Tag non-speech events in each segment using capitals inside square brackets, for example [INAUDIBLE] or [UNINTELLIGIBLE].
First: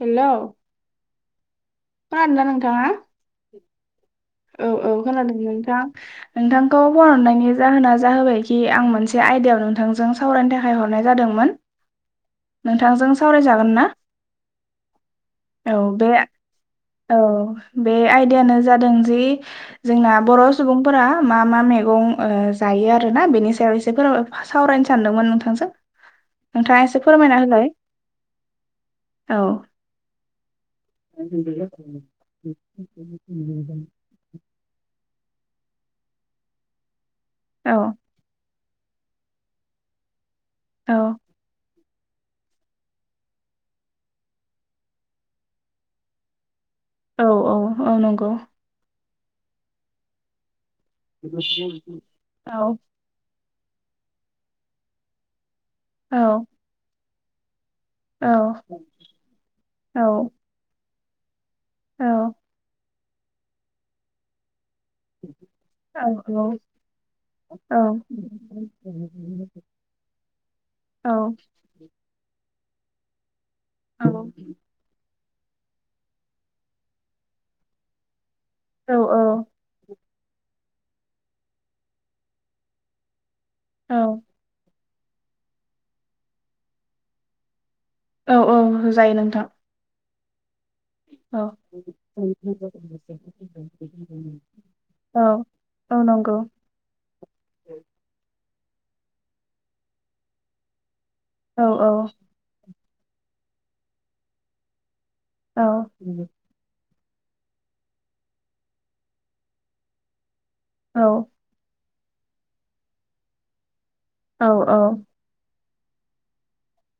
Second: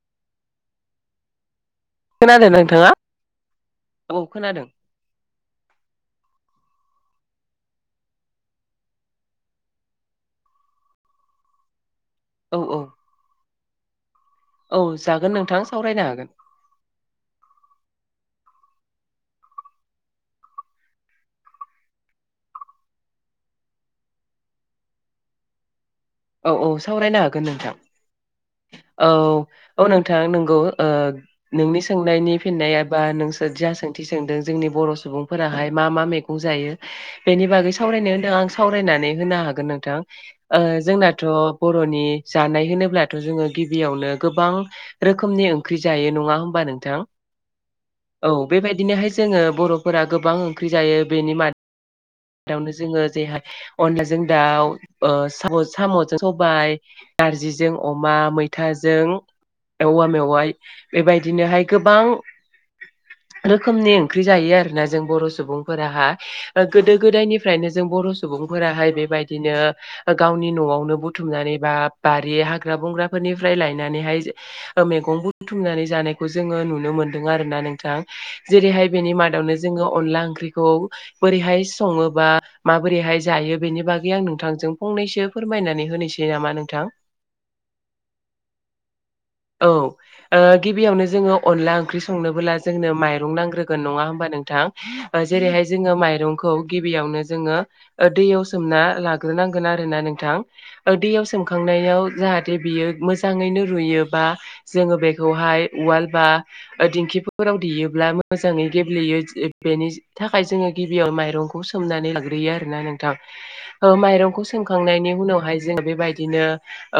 Hello मा खालामदों नोंथाङा औ औ खोनादों नोंथां नोंथां नाव फन हरनायनि जाहोना जाहोबायखि आं मोनसे आयदायाव नोंथांजों सावरायनो थाखाय हरनाय जादोंमोन औ औ नोंथांजों सावरायजागोन ना? औ जागोन नोंथां औ सावरायनो बे हागोन औ बे आयदायानो जा दों जि जोंना बर' सुबुंफोरा मा मा मेगं ओ जायो आरोना बेनि सायाव एसे फोर सावरायनो सानदोंमोन नोंथांजो औ औ सावरायनो हागोन नोंथां औ औ नोंथां नोंगौ ओ नोंनि सोंनायनि फिननाय एबा नों- सोर जा सोंथि सोंदों जोंनि बर' सुबुं- फोराहाय मा मा मैगं जायो बेनि औ बागै सावरायनो होनदों आं साव- रायनानै होनो हागोन नोंथां ओ औ जोंना अ बर'नि जानाय होनोब्लाथ' जोङो गिबियावनो गोबां रोखोमनि ओंख्रि जायो नङा होमबा नों- थां औ औ नंगौ औ बेबायदिनोहाय जोङो बर'फोरा गोबां ओंख्रि जायो बेनि औ मदावनो जोङो जे अनलाजों दाउ ओ साम' औ साम'जों सबायाइ नारजिजों अमा औ मैथाजों औ औवा मेवाय बेबायदिनोहाय गोबां औ रोखोमनि ओंख्रि जायो आरोना जों बर' सुबुंफोराहा ओ गोदो गोदायनिफ्रायनो औ जों बर' सुबुंफोराहाय बेबायदिनो गावनि न'आवनो औ बुथुमनानै बा बारि हाग्रा बंग्राफोरनिफ्राय औ औ लायनानैहाय ओ मेगं बुथु- बुथुमनानै जानायखौ जोङो नुनो मोन्दों आरो ना नोंथां जेरैहाय औ बेनि मादावनो जोङो अनला ओंख्रिखौ बोरैहाय सङोबा माबोरैहाय जायो बेनि औ बागै आं नोंथांजों फंनैसो फोरमायनानै होनिसै नामा नोंथां औ औ होजायो नोंथां औ ओ गिबियावनो जोङो औ अनला ओंख्रि संनोबोला जोंनो माइरं नांग्रोगोन नङा होमबा नोंथां ओ औ जेरैहाय जोङो औ माइरं नंगौ खौ गिबियावनो जोङो दैयाव सोमना लाग्रोनांगोन आरोना नोंथां ओ दैयाव औ औ सोमखांनायाव जाहाथे बियो मोजाङैनो रुयोबा जोङो बेखौ- औ हाय उवाल बा ओ दिंखिफोराव देयोब्ला मोजाङै गेब्लेयो बेनि थाखाय जोङो औ गिबियाव माइ- सोमनानै लाग्रोयो आरोना नोंथां ओ औ माइरंखौ औ सोमखांनायनि उावहाय जों बेबायदिनो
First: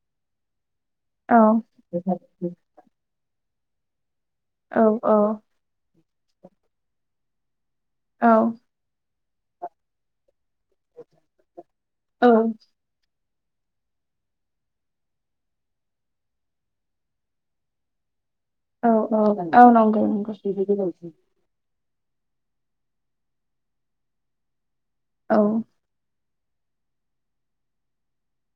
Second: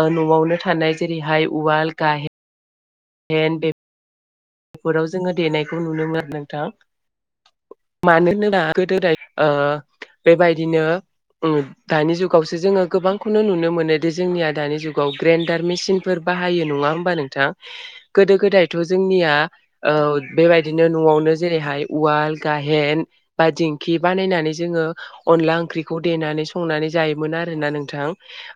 ओ न'आवनो थानाय औ जेरैहाय उवाल गाहेन- हेन बे- फोराव जोङो देनायखौ नुनो मोनो आरो नोंथां औ मानो होनोबा गोदो गोदाय ओ बेबायदिनो उम दानि औ जुगावसो जोङो गोबां खौनो नुनो मोनो दि जोंनिया दानि जुगाव ग्रेन्डार मेसिनफोर बाहायो नङा होमबा नोंथां गोदो गोदायथ' औ जोंनिया ओ नंगौ नंगौ बेबायदिनो न'आवनो जेरै हाय उवल गाहेन बा दिंखि बानायनानै जोङो औ अनला ओंख्रिखौ देनानै संनानै जायोमोन आरोना नोंथां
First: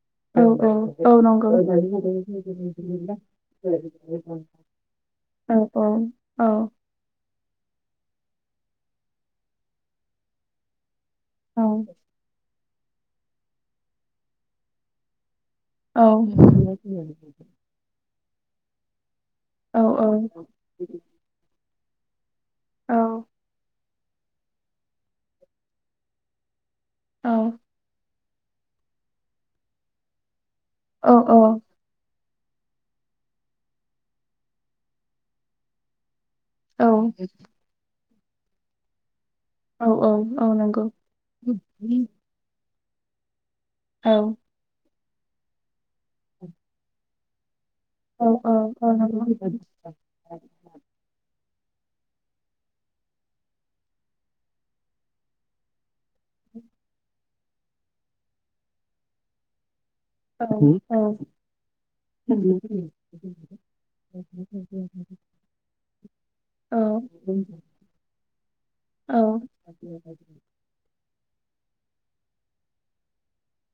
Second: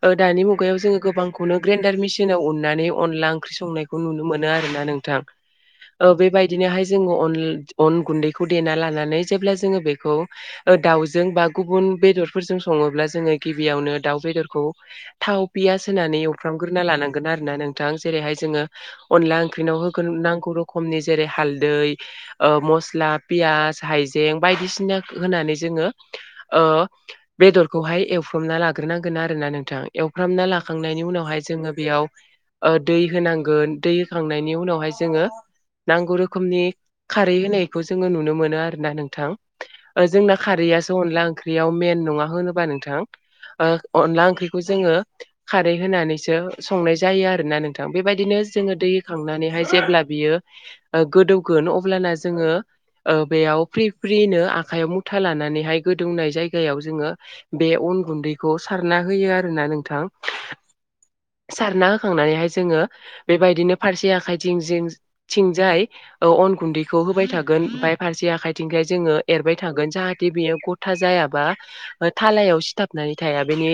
ओ दानि औ मुगायाव जोङो औ नंगौ गोबांखौनो औ औ ग्रेन्डार औ मिसिनाव उननानै अनला ओंख्रि संनायखौ नुनो मोनो आरो ना नोंथां ओ बेबायदिनोहाय जोङो अन अन गुन्दैखौ देना लानानै जेब्ला जोङो बेखौ ओ दाउजों बा गुबुन बेदरफोरजों सं- सङोब्ला जोङो गिबियावनो दाउ बेदरखौ थाव पियास होनानै अवफ्रामग्रोना लानांगोन आरो ना नोंथां जेरैहाय जोङो अनला ओंख्रिनाव औ होगोन नांगौ रोखमनि जेरै हालदै ओ मस्ला पियास हाइजें बायदिसिना होनानै जोङो ओ बेदरखौहाय एवफ्रामना लाग्रोनांगोन आरो ना नोंथां एवफ्रामना लाखां- खांनायनि उनावहाय जोङो बेयाव ओ दै होनांगोन दै होखांनायनि उनावहाय जोङो नांगौ रोखोमनि खारै होनायखौ जोङो नुनो मोनो आरोना नोंथां। औ ओ औ जोंना औ नंगौ खारैयासो अनला ओंख्रियाव मेन नङा होनोबा नों- थां ओ अनला औ ओंख्रिखौ जोङो खारै होनानैसो संनाय जायो आरोना नों- थां बेबायदिनो जोङो औ दै होखांनानैहाय नंगौ जेब्ला बियो ओ गोदौ गोन अब्लाना जोङो। ओ बेयाव फ्रि फ्रिनो आखाइयाव मुथा लानानैहाय गोदौनाय जायगायाव जोङो बे अन अन गुन्दैखौ सारना होयो आरो ना नोंथां? औ औ। सारना होखांनानैहाय जोङो बेबायदिनो फारसे आखाइ थिं जिं। थिंजाय अन औ गुन्दैखौ होबाय थागोन ओमफ्राय फारसे आखायथिंखाय औ जोङो एरबाय थागोन जाहाथे। बेयो गथा जायाबा थालायाव सिथाबनानै थाया बेनि।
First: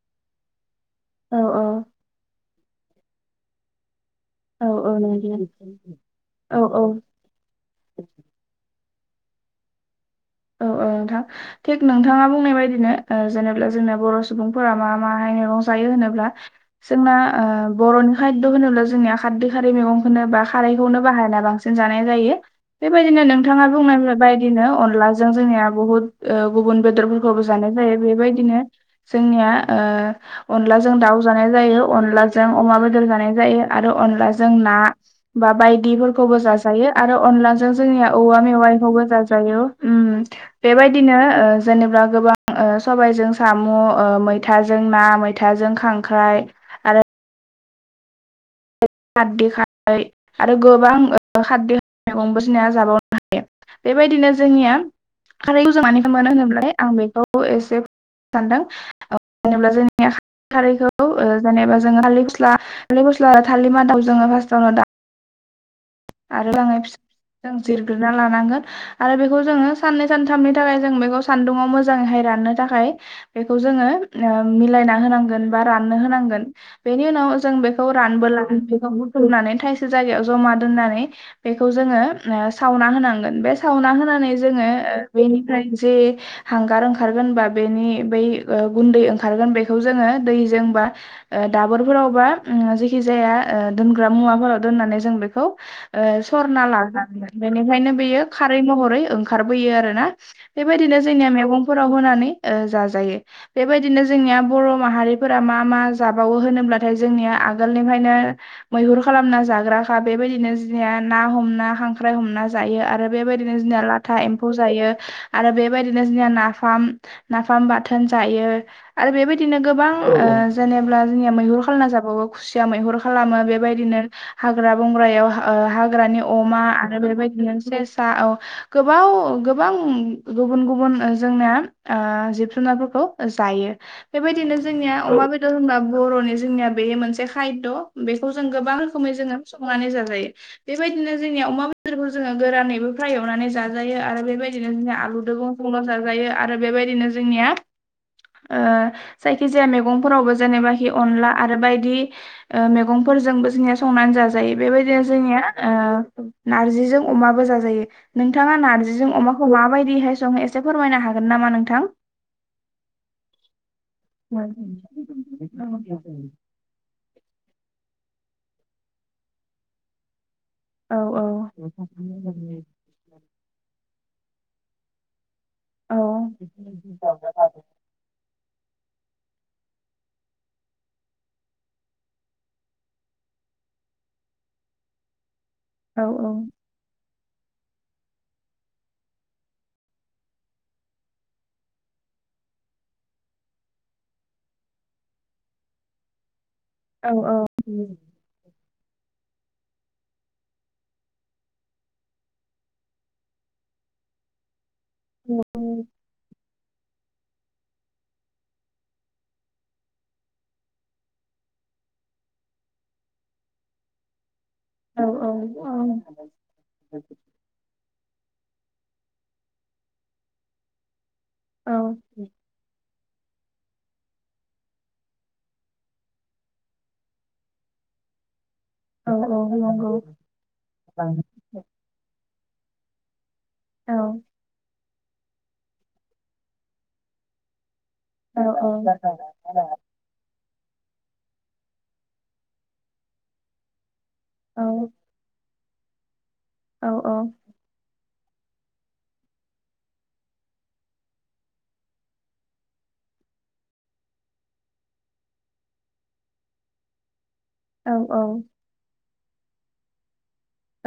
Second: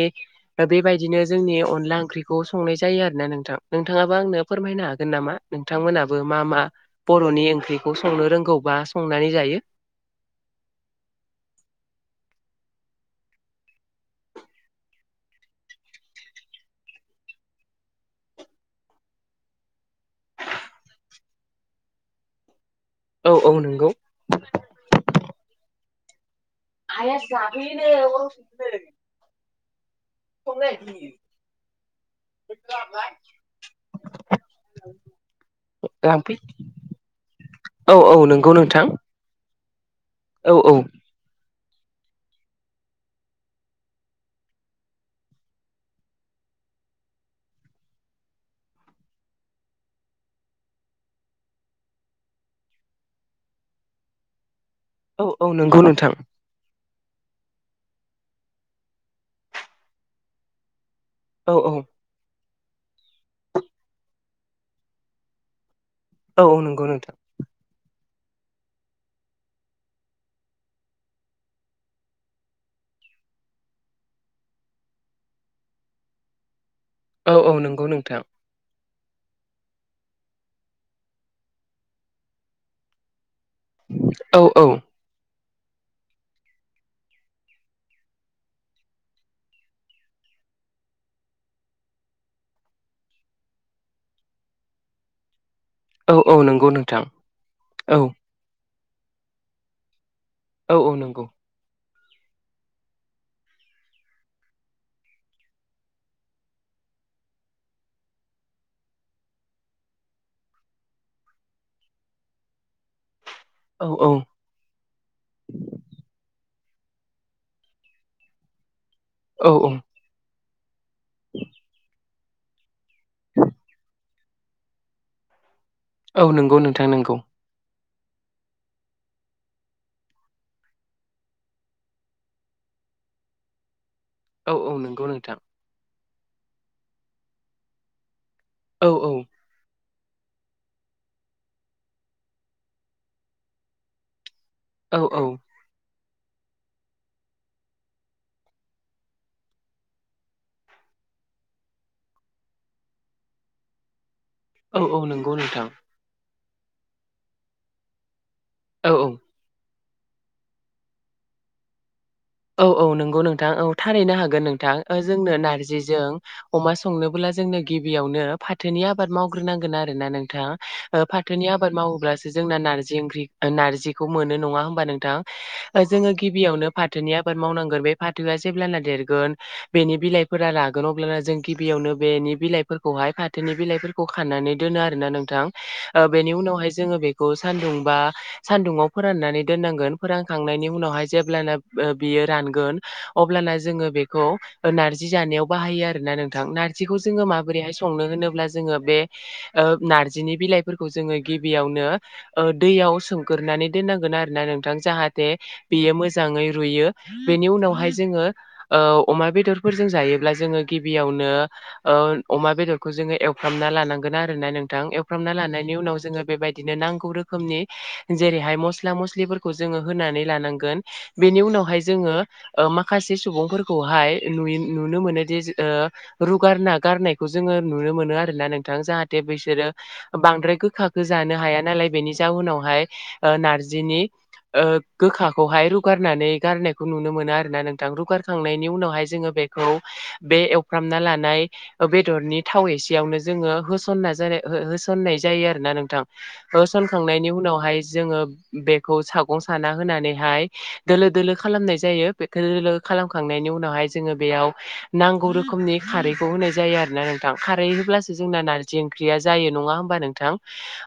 बेबायदिनो औ जोंनि औ अनला ओंख्रिखौ संनाय जायो आरो ना नोंथां नोंथाङाबा आंनो औ औ फोरमायनो हागोन नामा नंगौ नोंथांमोनाबो मा औ मा औ बर'नि ओंख्रिखौ संनो रोंगौ? बा संनानै जायो। औ औ नोंथां थिक नोंथाङा बुंनाय बायदिनो जेनेबा जोंनि बर' सुबुंफोरा मा मा? जों'नि खोब जोंनि खै [INAUDIBLE] बा खारैखौनो बाहायना बांसिन जानाय जायो। बेबायदिनो औ औ नोंथाङा नंगौ बुंनाय बायदिनो अनलाजों जोंनिया बुहुत गुबुन आइया बेदरफोरखौबो जानाय जाफैयोनो जायो अराव बेबायदिनो संनो, जोंनिया संनो अनलाजों दाउ नागिरदों जानाय जायो अनलाजों अमा बेदर जानाय जायो आरो अनलाजों ना? बा लांफै बायदिफोरखौबो जाजायो आरो अनलाजों औ जोंनिया औ औवा नंगौ नोंथां मेवाइखौबो जाजायो। ओम औ औ बेबायदिनो। जेनेबा गोबां सबायजों साम' मैथाजों ना मैथाजों खांख्राइ आरो खारदै खा आरो गोबां खारदै मैगंबो सिनाया जाबावनो हायो बेबायदिनो जोंनिया औ औ खारै नंगौ जों नोंथां मानाफाराय मोनो होनोब्ला आं बेखौ एसे सानदों जोब्ला जोंनि खारैखौ औ औ जेनेबा जोङो थालिर गस्ला थालिर गस्ला थालिर मादा जोङो फार्स्टआवनो दा औ आरो औ लांनाय नंगौ नोंथां बिफांखौ जिरो। जिरना लानांगोन आरो बेखौ जोङो साननै सानथामनि थाखाय जों बेखौ सानदुंङाव मोजाङैहाय राननो थाखाय बेखौ जोङो मिलायना होनांगोन बा राननो होनांगोन। बेनि औ उनाव औ जों नंगौ बेखौ नोंथां रानबोला बेखौ बुथुमनानै थाइसे जायगायाव जमा। दोननानै बेखौ जोङो सावना होनांगोन बे सावना होनानै औ औ जोङो। जे हांगार ओंखारगोन बेनि बै गुन्दै ओंखारगोन बेखौ जोंडो। जोंबा दाबोरफोरावबा जेखि जाया दोनग्रा मुवाफोराव दोननानै जों बेखौ। औ औ सरना नंगौ नोंथां लाजायो बेनिखायनो औ बेयो खारै महरै ओंखारबोयो आरो ना। औ औ बेबायदिनो नंगौ जोंनिया मैगं ज बेबायदिनो जोंनि बर माहारिफोरा मा मा जाबावो नाथाय जोंनि आगोलनिफ्रायनो मैहुर खालामना जाग्राखा बेबायदि। बिदिनो जनिया ना हमना खांख्राइ हमना जायो आरो। बेबायदिनो जोंनिया औ औ लाथा एम्फौ जायो आरो बेबायदिनो जोंनिया ना। नाफाम नाफाम बाथोन जायो आरो औ बेबायदिनो गोबां। जेनेबा जोंनिया मैहुर खालामना जाबावो खुसिया मैहुर खालामो बेबायदिनो हाग्रा बंग्रायाव। हाग्रानि औ नंगौ अमा नोंथां आरो नंगौ बेबायदिनो सेसा औ गोबां गोबां गुबुन गुबुन जोंनि जिब जुनारफोरखौ। जायो। औ बेबायदिनो औ जोंनिया नंगौ अमा नोंथां बेदर होनबा बर'नि जोंनिया बेयो मोनसे खायद बे बे खौ जों गोबां औ रोखोमै औ जोङो संनानै जाजायो। बेबायदिनो जोंनि अमा बेदरखौ जोङो गोरानैबो फ्राय एवनानै जाजायो आरो बेबायदि। बिदिनो जोंया औ आलुजोंबो संना जाजायो आरो बेबायदिनो जोंनिया जायखि जाया मेगंफोरावबो जेनेबाखि अनला आरो बायदि मैगं जोंबो जोंनिया संनानै जाजायो। जायो औ औ बेबायदिनो नंगौ जोंनिया नोंथां नारजिजों अमाबो जाजायो। नोंथाङा औ औ नार्जिजों अमाखौ माबायदिहाय संडो़एसे फोरमायनो हागोन नामा नोंथां? औ औ नंगौ नोंथां औ थारैनो औ हागोन नोंथां जोंनो नारजिजों अमा संनोबोब्ला जोंनो गिबियावनो फाथोनि आबाद मावग्रोनांगोन आरो ना नोंथाङा औ ओ फाथोनि आबाद मावोब्लासो जोंना नारजि ओंख्रि नारजिखौ मोनो नङा होनोमबा नोंथां? औ जोङो गिबियावनो फा थोनि आबाद मावनांगोन बे फाथोआ जेब्ला देरगोन बेनि बिलाइफोरा रागोन अब्लानिया जों गिबियावनो बेनि बिलाइफोरखौहाय फाथोनि बिलाइफोरखौ खाननानै दोनो आरोना नोंथां। औ ओ बेनि उनावहाय जोङो बे खौ सान्दुं बा सान्दुङाव फोराननानै दोननांगोन फोरानखांनायनि उनावहाय जेब्लानो बियो रानगोन अब्लाना जोङो बेखौ नारजि जानायाव बाहायो आरोना नोंथां नार जिखौ औ जोङो औ माबोरैहाय संनो होनोब्ला जोङो बे ओ नारजिनि बिलाइफोरखौ जोङो गिबियावनो दैयाव सोमगोरोना माने दोननांगोन आरोना नोंथां जाहाथे बियो मोजाङै रुयो बेनि उनावहाय जोङो अमा बेदरफोरजों जायोब्ला जोङो गिबियावनो ओ अमा बेदरखौ जोङो एवफ्रामना लानांगोन आरो ना नोंथां एवफ्रामना लानायनि उनाव जोङो बेबायदिनो नांगौ रोखोमनि जेरैहाय मस्ला मस्लिफोरखौ जोङो होनानै लानांगोन बेनि औ उनावहाय जोङो मा खासे सुबुंफोरखौहाय नुनो मोनोदि रुगारना गारनायखौ जोङो नुनो मोनो आरोना नोंथां जाहाथे औ औ बिसोरो नंगौ बांद्राय गोखाखौ जानो हाया नालाय बेनि जाउनावहाय ओ औ नारजिनि ओ गोखाखौहाय रु गारनानै गारनायखौ नुनो मोनो आरोना नोंथां औ रुगारखांनायनि औ उनावहाय औ जोङो बेखौ बे एव फ्रामना लानाय बेदरनि थाव एसेयावनो जोङो होसनना ज होसननाय जायो आरो। [UNINTELLIGIBLE] नोंथां ओ औ होसनखांनायनि उनावहाय जोङो बेखौ सागं साना होनानैहाय दोलो दोलो खालामनाय जायो बे दोलो दोलो खालामखांनायनि उनावहाय जोङो बेयाव नांगौ रोखोमनि खारैखौ होनाय जायो आरोना नोंथां खारै होब्लासो जोंना नारजि ओंख्रिया जायो नङा होमबा नोंथां?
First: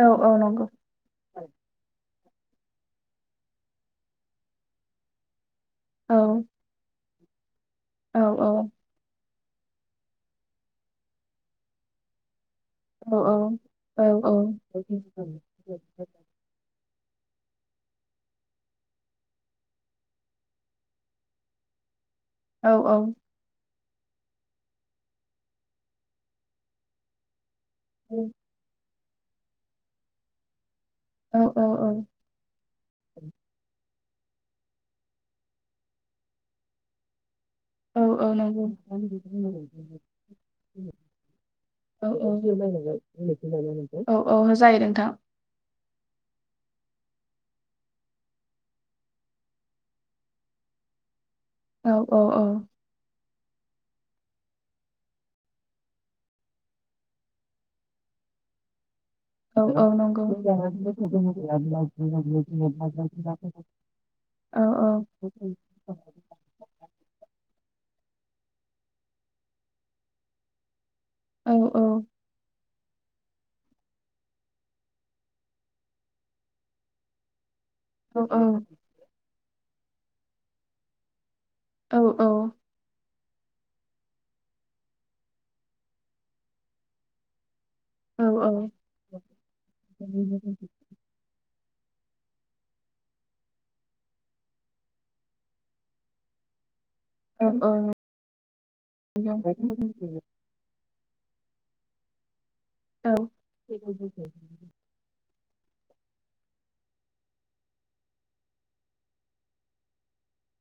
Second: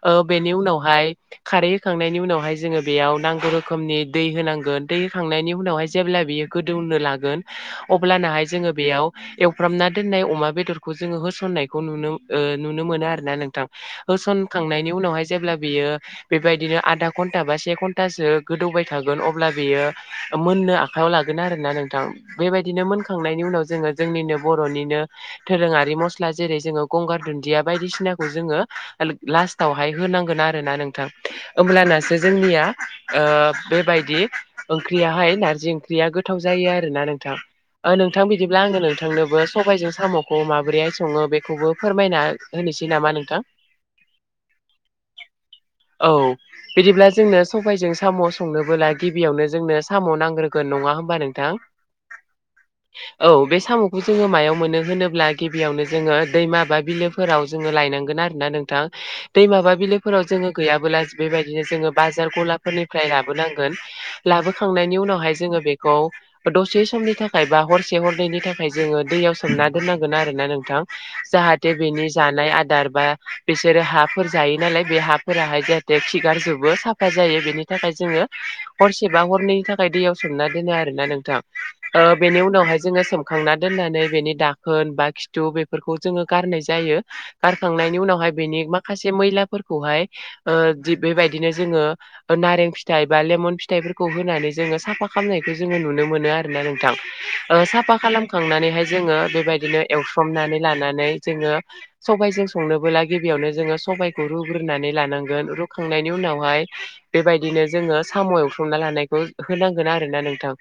औ ओ औ बेनि नंगौ उनावहाय खारै होखांनायनि उनाव बेहाय जोङोयाव नांगौ रोखोमनि दै होनांगोन दै होखांनायनि उनावहाय जेब्ला बियो गोदौनो ला औ अब्लानाहाय औ जोङो बेयाव एवफ्रामना दोननाय अमा बेदरखौ जोङो होसननायखौ नुनो नुनो मोनो औ आरो ना नोंथां औ औ होसनखांनायनि उनावहाय जेब्ला बियो बेबायदिनो आधा घन्टा बा से घन्टासो गोदौबाय थागोन अब्ला बेयो मोननो आखायाव लागोन आरोना नोंथां औ बेबायदिनो औ मोनखांनायनि उनाव जोङो जोंनिनो बर'निनो दोरोङारि मस्ला जेरै जोङो गंगार दुन्दिया बायदिसिनाखौ जो लाावहाय होनांगोन आरोना नों थां औ औ होमब्लानासो जोंनिया बेबायदि ओंख्रियाहाय नारजि ओंख्रिया गोथाव जायो आरोना नोंथां। ओ नोंथां औ बिदिब्ला नंगौ आङो नोंथांनोबो सबायजों साम'खौ माबोरैहाय सङो बेखौबो फोरमायना [INAUDIBLE] होनोसै नामा नोंथां औ औ जायो नोंथां औ बिदिब्ला जोंनो सबायजों साम' संनोबोला गिबियावनो जोंनो साम' नांग्रोगोन नङा होमबा नों औ औ औ औ बे साम'खौ जोङो मायाव मोनो होनोब्ला गिबियावनो जोङो दैमा बा बिलोफोराव जोङो लायनांगोन। आरोना नोंथां दै औ माबा औ बिलोफोराव नंगौ जोङो औ औ गैयाबोला बेबायदिनो औ जोङो बाजार गलाफोरनिफ्राय लाबोनांगोन। औ लाबोखांनायनि उनावहाय जोङो बेखौ दसे समनि थाखाय बा हर से हरननि थाखाय जोङो दैयाव सोमना दोननांगोन आरोना नोंथां। औ नंगौ जाहाथे बेनि जानाय आदार बा बिसोरो हाफोर जायो नालाय बे हाफोराहाय जाहाथे खिगारजोबो साफा जायो बेनि नि थाखाय औ जोङो बा हरनैनि थाखाय दैयाव सोमना दोनो आरोना नोंथां औ ओ बेनि उनावहाय जों खांना दोननानै बेनि दाखोन बा खिथु बेफोरखौ जोङो गारनाय जायो। गारखांनायनि उनावहाय औ औ नंगौ बेनि माखासे मैलाफोरखौहाय जि बेबादिनो जोङो नारें फिथाइ बा लेमन फि थाइफोरखौ होनानै जोंङो साफा खालामनायखौ जोंङो नुनो मोनो आर ना नोंथां ओ साफा खालामखांनानैहाय जोंङो बेबायदिनो एवस्रोमनानै लानानै जोंङो सबबायजों संनोबोला गिबियावनो जोंङो सबायखौ रुग्रोनानै लानांगोन रुखांनायनि उनावहाय बेबायदिनो जोंङो साम' एथ्रमना लानायखौ होनांगोन आरो ना नोंथां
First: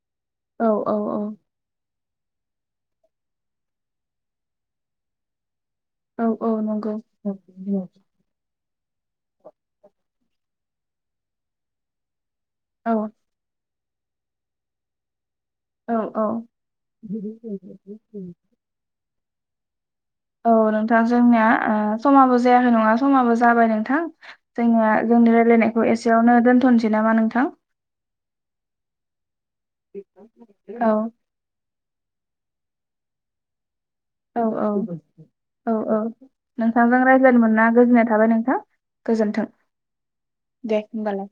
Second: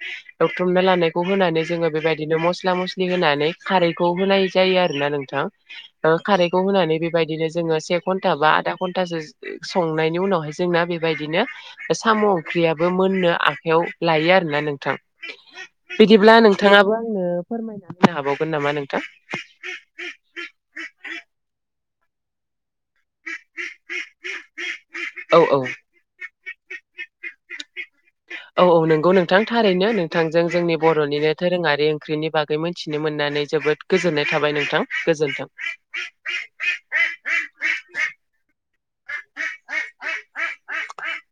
दथुमना लानायखौ होनानै जोंङो बेबायदि बिदिनो मस्ला मस्लि होनानै खारैखौ होनाय जायो आरो ना नोंथां खारैखौ होनानै बेबायदिनो जोंङो से घन्टा बा आदा घा [UNINTELLIGIBLE] उनाव जोंना बेबादिनो साम औ बो मोननो आखायाव लायो आरोना नोंथां औ औ बिदिब्ला नोंथांङाबो आंनो फोरमायना होनो हाबावगोन नामा नोंथां औ नोंथां जोंनिया समाबो जायाखै नंङा समाबो जाबाय नोंथां जोंनिया जोंनि औ औ रायलायनायखौ एसेयावनो दोनथ'नोसै नामा नोंथां? औ औ नोंगौ नोंथां थारैनो नोंथांजों जोंनि औ बर'निनो दोरोंङारि ओंख्रिनि बागै मोनथिनो मोननानै जोबोद गोजोननाय औ थाबाय औ नोंथां गोजोन्थों औ औ नोंथांजों रायज्लनो मोना गोजोननाय थाबाय नोंथां गोजोन्थों दे होनोमबालाय